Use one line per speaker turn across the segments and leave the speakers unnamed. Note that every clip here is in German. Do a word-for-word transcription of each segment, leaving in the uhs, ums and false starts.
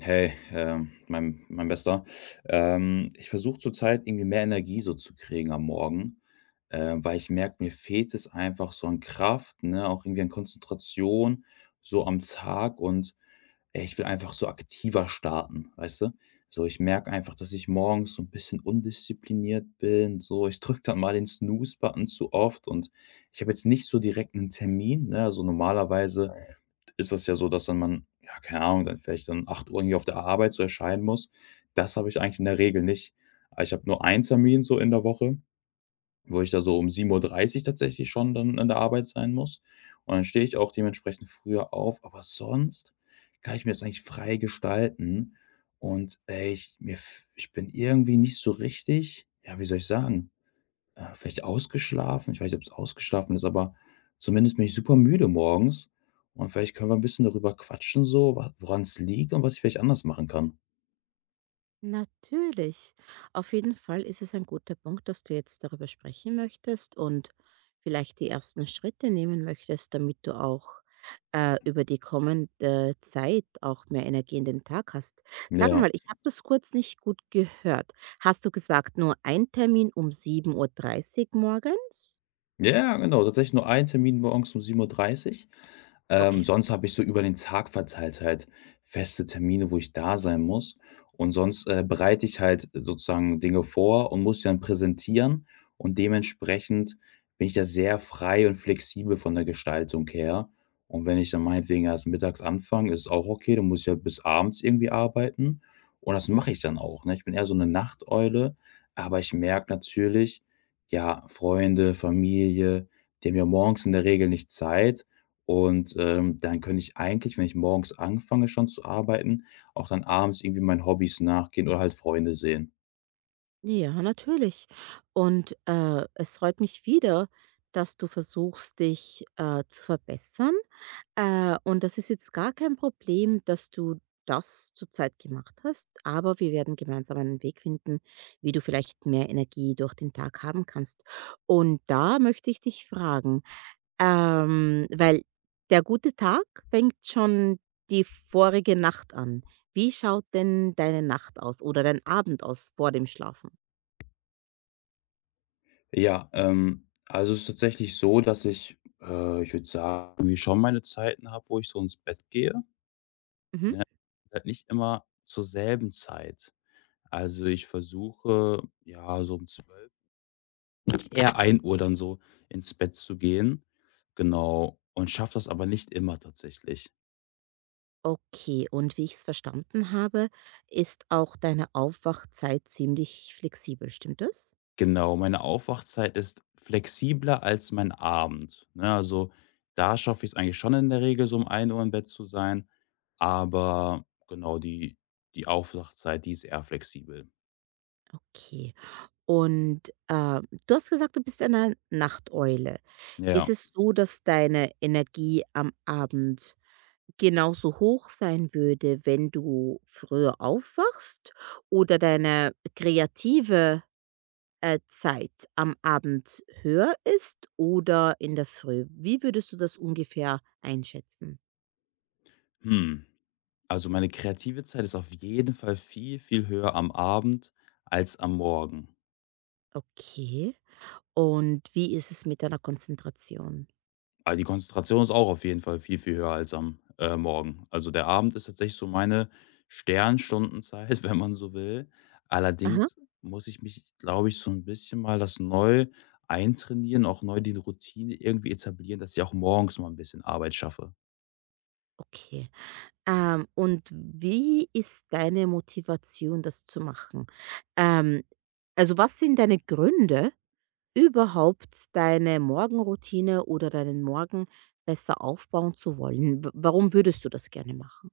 Hey, ähm, mein, mein Bester. Ähm, ich versuche zurzeit irgendwie mehr Energie so zu kriegen am Morgen, äh, weil ich merke, mir fehlt es einfach so an Kraft, ne, auch irgendwie an Konzentration so am Tag, und ey, ich will einfach so aktiver starten, weißt du? So, ich merke einfach, dass ich morgens so ein bisschen undiszipliniert bin, so. Ich drücke dann mal den Snooze-Button zu oft, und ich habe jetzt nicht so direkt einen Termin, ne? Also, normalerweise ist das ja so, dass dann man, ja, keine Ahnung, dann vielleicht dann acht Uhr irgendwie auf der Arbeit so erscheinen muss. Das habe ich eigentlich in der Regel nicht. Ah, ich habe nur einen Termin so in der Woche, wo ich da so um sieben Uhr dreißig tatsächlich schon dann an der Arbeit sein muss. Und dann stehe ich auch dementsprechend früher auf, aber sonst kann ich mir das eigentlich frei gestalten. Und, ey, ich mir f ich bin irgendwie nicht so richtig, ja, wie soll ich sagen, äh, vielleicht ausgeschlafen? Ich weiß nicht, ob es ausgeschlafen ist, aber zumindest bin ich super müde morgens, und vielleicht können wir ein bisschen darüber quatschen so, woran es liegt und was ich vielleicht anders machen kann.
Natürlich. Auf jeden Fall ist es ein guter Punkt, dass du jetzt darüber sprechen möchtest und vielleicht die ersten Schritte nehmen möchtest, damit du auch äh, über die kommende Zeit auch mehr Energie in den Tag hast. Sag
Ja.
mal, ich habe das kurz nicht gut gehört. Hast du gesagt, nur ein Termin um sieben Uhr dreißig morgens?
Ja, genau, tatsächlich nur ein Termin morgens um sieben Uhr dreißig. Ähm,
Okay.
sonst habe ich so über den Tag verteilt halt feste Termine, wo ich da sein muss. Und sonst, äh, bereite ich halt sozusagen Dinge vor und muss die dann präsentieren. Und dementsprechend bin ich da sehr frei und flexibel von der Gestaltung her. Und wenn ich dann meinetwegen erst mittags anfange, ist es auch okay, dann muss ich ja bis abends irgendwie arbeiten. Und das mache ich dann auch, ne? Ich bin eher so eine Nachteule, aber ich merke natürlich, ja, Freunde, Familie, die haben ja morgens in der Regel nicht Zeit. Und, ähm, dann könnte ich eigentlich, wenn ich morgens anfange schon zu arbeiten, auch dann abends irgendwie meinen Hobbys nachgehen oder halt Freunde sehen.
Ja, natürlich. Und, äh, es freut mich wieder, dass du versuchst, dich, äh, zu verbessern. Äh, und das ist jetzt gar kein Problem, dass du das zurzeit gemacht hast, aber wir werden gemeinsam einen Weg finden, wie du vielleicht mehr Energie durch den Tag haben kannst. Und da möchte ich dich fragen, ähm, weil der gute Tag fängt schon die vorige Nacht an. Wie schaut denn deine Nacht aus oder dein Abend aus vor dem Schlafen?
Ja, ähm, also es ist tatsächlich so, dass ich, äh, ich würde sagen, irgendwie schon meine Zeiten habe, wo ich so ins Bett gehe,
Mhm.
halt nicht immer zur selben Zeit. Also, ich versuche, ja, so um zwölf, eher ein Uhr, dann so ins Bett zu gehen. Genau. Und schaffe das aber nicht immer tatsächlich.
Okay, und wie ich es verstanden habe, ist auch deine Aufwachzeit ziemlich flexibel, stimmt das?
Genau, meine Aufwachzeit ist flexibler als mein Abend, ne? Also, da schaffe ich es eigentlich schon in der Regel, so um ein Uhr im Bett zu sein, aber genau, die die Aufwachzeit, die ist eher flexibel.
Okay. Und äh, du hast gesagt, du bist eine Nachteule. Ist
Ja.
es so, dass deine Energie am Abend genauso hoch sein würde, wenn du früher aufwachst oder deine kreative äh, Zeit am Abend höher ist oder in der Früh? Wie würdest du das ungefähr einschätzen?
Hm, also, meine kreative Zeit ist auf jeden Fall viel, viel höher am Abend als am Morgen.
Okay. Und wie ist es mit deiner Konzentration?
Ah, die Konzentration ist auch auf jeden Fall viel, viel höher als am, äh, Morgen. Also, der Abend ist tatsächlich so meine Sternstundenzeit, wenn man so will.
Aha.
Allerdings muss ich mich, glaube ich, so ein bisschen mal das neu eintrainieren, auch neu die Routine irgendwie etablieren, dass ich auch morgens mal ein bisschen Arbeit schaffe.
Okay. Ähm, und wie ist deine Motivation, das zu machen? Ähm, also was sind deine Gründe, überhaupt deine Morgenroutine oder deinen Morgen besser aufbauen zu wollen? W warum würdest du das gerne machen?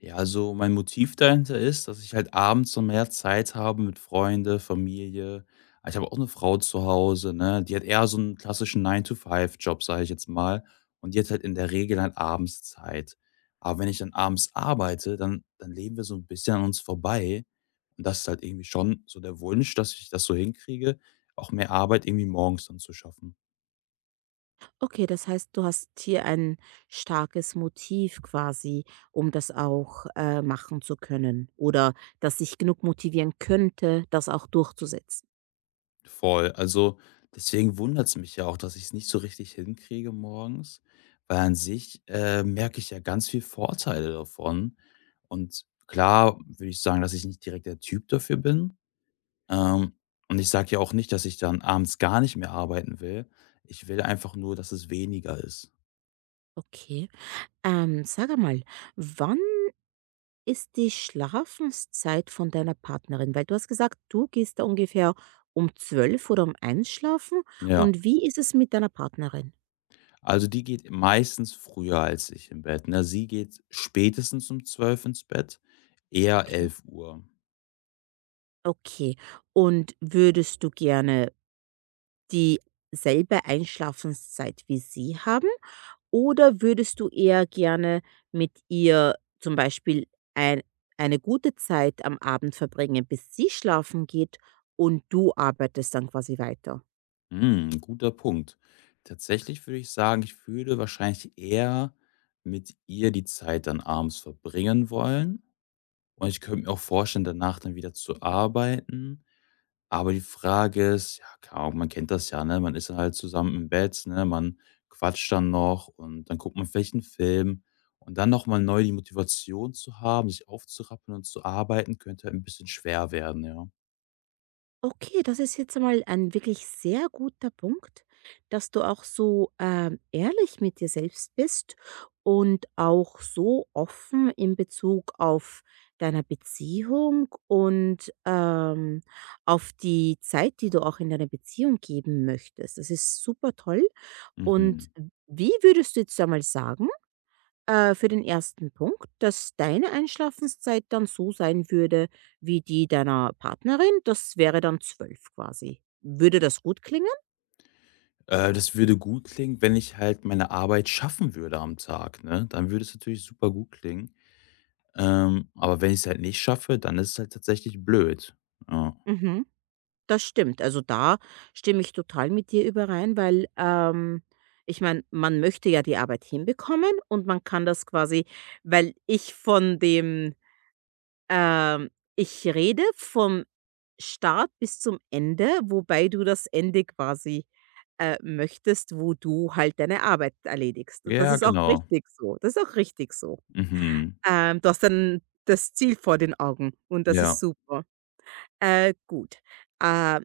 Ja, also mein Motiv dahinter ist, dass ich halt abends so mehr Zeit habe mit Freunde, Familie. Ah, ich habe auch eine Frau zu Hause, ne? Die hat eher so einen klassischen Nine to Five job, sage ich jetzt mal. Und die hat halt in der Regel halt abends Zeit. Aber wenn ich dann abends arbeite, dann, dann leben wir so ein bisschen an uns vorbei. Und das ist halt irgendwie schon so der Wunsch, dass ich das so hinkriege, auch mehr Arbeit irgendwie morgens dann zu schaffen.
Okay, das heißt, du hast hier ein starkes Motiv quasi, um das auch, äh, machen zu können oder das dich genug motivieren könnte, das auch durchzusetzen.
Voll. Also, deswegen wundert es mich ja auch, dass ich es nicht so richtig hinkriege morgens, weil an sich, äh, merke ich ja ganz viel Vorteile davon. Und klar würde ich sagen, dass ich nicht direkt der Typ dafür bin. Ähm, und ich sage ja auch nicht, dass ich dann abends gar nicht mehr arbeiten will. Ich will einfach nur, dass es weniger ist.
Okay. Ähm, sage mal, wann ist die Schlafenszeit von deiner Partnerin? Weil du hast gesagt, du gehst da ungefähr um zwölf oder um eins schlafen
Ja.
und wie ist es mit deiner Partnerin?
Also, die geht meistens früher als ich im Bett, ne? Sie geht spätestens um zwölf ins Bett, eher
Okay.
elf Uhr.
Okay. Und würdest du gerne dieselbe Einschlafenszeit wie sie haben? Oder würdest du eher gerne mit ihr zum Beispiel ein eine gute Zeit am Abend verbringen, bis sie schlafen geht und du arbeitest dann quasi weiter?
Hm, guter Punkt. Tatsächlich würde ich sagen, ich würde wahrscheinlich eher mit ihr die Zeit dann abends verbringen wollen. Und ich könnte mir auch vorstellen, danach dann wieder zu arbeiten. Aber die Frage ist, ja, keine Ahnung, man kennt das ja, ne? Man ist dann halt zusammen im Bett, ne? Man quatscht dann noch und dann guckt man vielleicht einen Film. Und dann nochmal neu die Motivation zu haben, sich aufzurappeln und zu arbeiten, könnte halt ein bisschen schwer werden, ja.
Okay, das ist jetzt einmal ein wirklich sehr guter Punkt, dass du auch so, ähm, ehrlich mit dir selbst bist und auch so offen in Bezug auf deiner Beziehung und, ähm, auf die Zeit, die du auch in deine Beziehung geben möchtest. Das ist super toll. Und
Mhm.
wie würdest du jetzt einmal sagen äh, für den ersten Punkt, dass deine Einschlafenszeit dann so sein würde wie die deiner Partnerin, das wäre dann zwölf quasi. Würde das gut klingen?
Äh, das würde gut klingen, wenn ich halt meine Arbeit schaffen würde am Tag, ne? Dann würde es natürlich super gut klingen. Ähm, aber wenn ich es halt nicht schaffe, dann ist es halt tatsächlich blöd. Ja.
Mhm. Das stimmt. Also da stimme ich total mit dir überein, weil ähm, ich meine, man möchte ja die Arbeit hinbekommen und man kann das quasi, weil ich von dem Ähm, ich rede vom Start bis zum Ende, wobei du das Ende quasi, äh, möchtest, wo du halt deine Arbeit erledigst. Und das
Ja,
ist auch
genau.
richtig so. Das ist auch richtig so.
Mhm.
Ähm, du hast dann das Ziel vor den Augen und das ist
Ja.
super. Äh, gut, äh,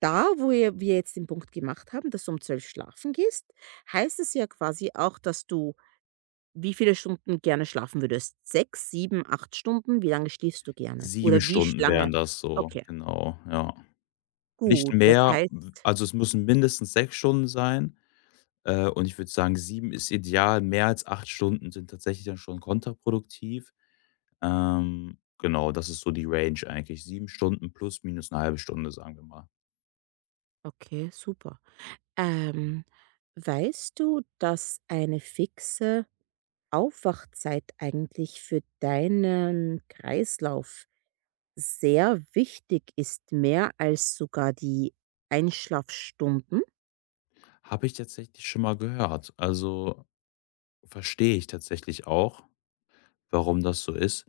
da, wo wir wir jetzt den Punkt gemacht haben, dass du um zwölf schlafen gehst, heißt es ja quasi auch, dass du wie viele Stunden gerne schlafen würdest? Sechs, sieben, acht Stunden? Wie lange schläfst du gerne?
sieben
Oder wie sch
Stunden wären
lange?
das so,
Okay,
genau, ja. Nicht
gut, das
mehr,
heißt
w also, es müssen mindestens sechs Stunden sein, äh, und ich würde sagen, sieben ist ideal. Mehr als acht Stunden sind tatsächlich dann schon kontraproduktiv. Ähm, genau, das ist so die Range eigentlich. Sieben Stunden plus minus eine halbe Stunde, sagen wir mal.
okay, super. Ähm, Weißt du, dass eine fixe Aufwachzeit eigentlich für deinen Kreislauf sehr wichtig ist, mehr als sogar die Einschlafstunden?
Habe ich tatsächlich schon mal gehört. Also, verstehe ich tatsächlich auch, warum das so ist.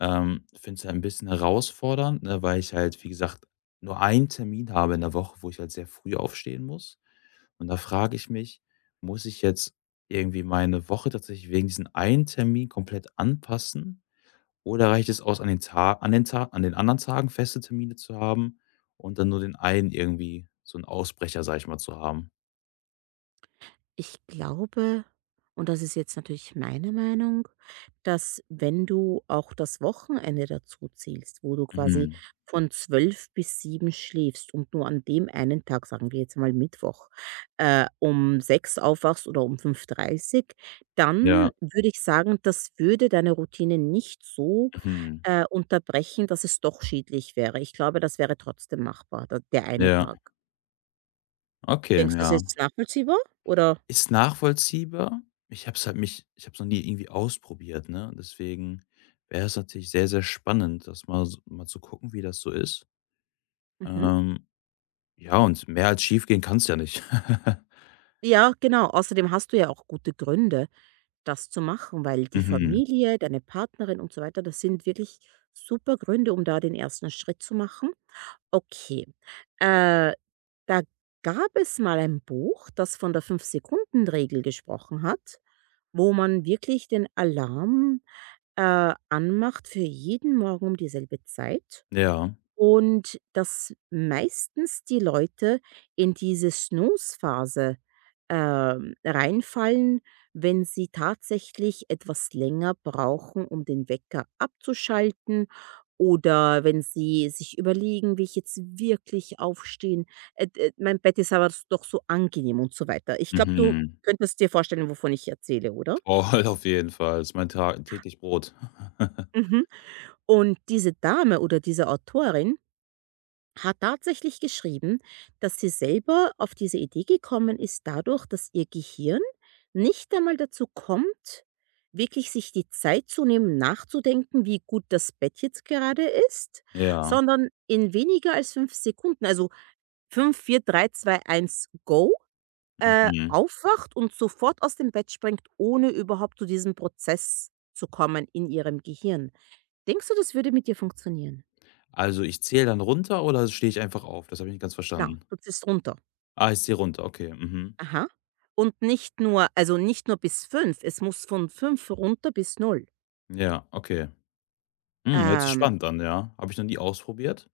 Ähm, finde es halt 'n bisschen herausfordernd, ne, weil ich halt, wie gesagt, nur einen Termin habe in der Woche, wo ich halt sehr früh aufstehen muss. Und da frage ich mich: „Muss ich jetzt irgendwie meine Woche tatsächlich wegen diesen einen Termin komplett anpassen?" Oder reicht es aus, an den Ta an den Ta an den anderen Tagen feste Termine zu haben und dann nur den einen irgendwie so einen Ausbrecher, sage ich mal, zu haben?
Ich glaube, und das ist jetzt natürlich meine Meinung, dass wenn du auch das Wochenende dazu zählst, wo du quasi
Mhm.
von zwölf bis sieben schläfst und nur an dem einen Tag, sagen wir jetzt mal Mittwoch, äh, um sechs aufwachst oder um fünf Uhr dreißig,
Ja.
dann würde ich sagen, das würde deine Routine nicht so,
Mhm.
äh, unterbrechen, dass es doch schädlich wäre. Ich glaube, das wäre trotzdem machbar, da der eine
Ja.
Tag.
Okay,
Denkst du, das
ja.
ist nachvollziehbar? Oder
Ist nachvollziehbar. Ich habe es halt mich ich habe es noch nie irgendwie ausprobiert, ne? Deswegen wäre es natürlich sehr, sehr spannend, das mal s mal zu gucken, wie das so ist.
mhm.
Ähm, ja, und mehr als schiefgehen kann's ja nicht.
Ja, genau. Außerdem hast du ja auch gute Gründe, das zu machen, weil die
Mhm.
Familie, deine Partnerin und so weiter, das sind wirklich super Gründe, um da den ersten Schritt zu machen. Okay. Äh, Da gab es mal ein Buch, das von der Fünf Sekunden Regel gesprochen hat, wo man wirklich den Alarm äh, anmacht für jeden Morgen um dieselbe Zeit.
Ja.
Und dass meistens die Leute in diese Snooze-Phase, ähm, reinfallen, wenn sie tatsächlich etwas länger brauchen, um den Wecker abzuschalten oder wenn sie sich überlegen: „Will ich jetzt wirklich aufstehen? Äh, d äh, Mein Bett ist aber s doch so angenehm“ und so weiter. Ich glaube, du
Mhm.
könntest dir vorstellen, wovon ich erzähle, oder?
Voll, auf jeden Fall. Ist mein Tag täglich Brot.
Mhm. Und diese Dame oder diese Autorin hat tatsächlich geschrieben, dass sie selber auf diese Idee gekommen ist dadurch, dass ihr Gehirn nicht einmal dazu kommt, wirklich sich die Zeit zu nehmen, nachzudenken, wie gut das Bett jetzt gerade ist,
Ja,
sondern in weniger als fünf Sekunden, also fünf, vier, drei, zwei, eins, go, äh,
mhm.
aufwacht und sofort aus dem Bett springt, ohne überhaupt zu diesem Prozess zu kommen in ihrem Gehirn. Denkst du, das würde mit dir funktionieren?
Also, ich zähle dann runter oder stehe ich einfach auf? Das habe ich nicht ganz
Na,
verstanden.
du ziehst runter.
Ah, ich zähle runter, okay, mhm.
Aha. Und nicht nur also nicht nur bis fünf es muss von fünf runter bis null
Ja, okay. Hm, hört sich
Ähm,
spannend an, ja. Habe ich noch nie ausprobiert.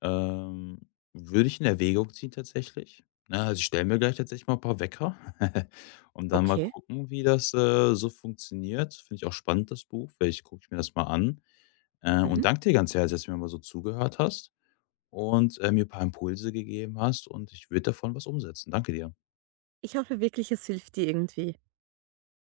Ähm, Würde ich in Erwägung ziehen tatsächlich. Na, also, ich stelle mir gleich tatsächlich mal ein paar Wecker und dann mal
okay.
gucken, wie das, äh, so funktioniert. Finde ich auch spannend, das Buch. Vielleicht gucke ich mir das mal an. Äh,
Mhm.
und danke dir ganz herzlich, dass du mir mal so zugehört hast und, äh, mir ein paar Impulse gegeben hast und ich würde davon was umsetzen. Danke dir.
Ich hoffe wirklich, es hilft dir irgendwie.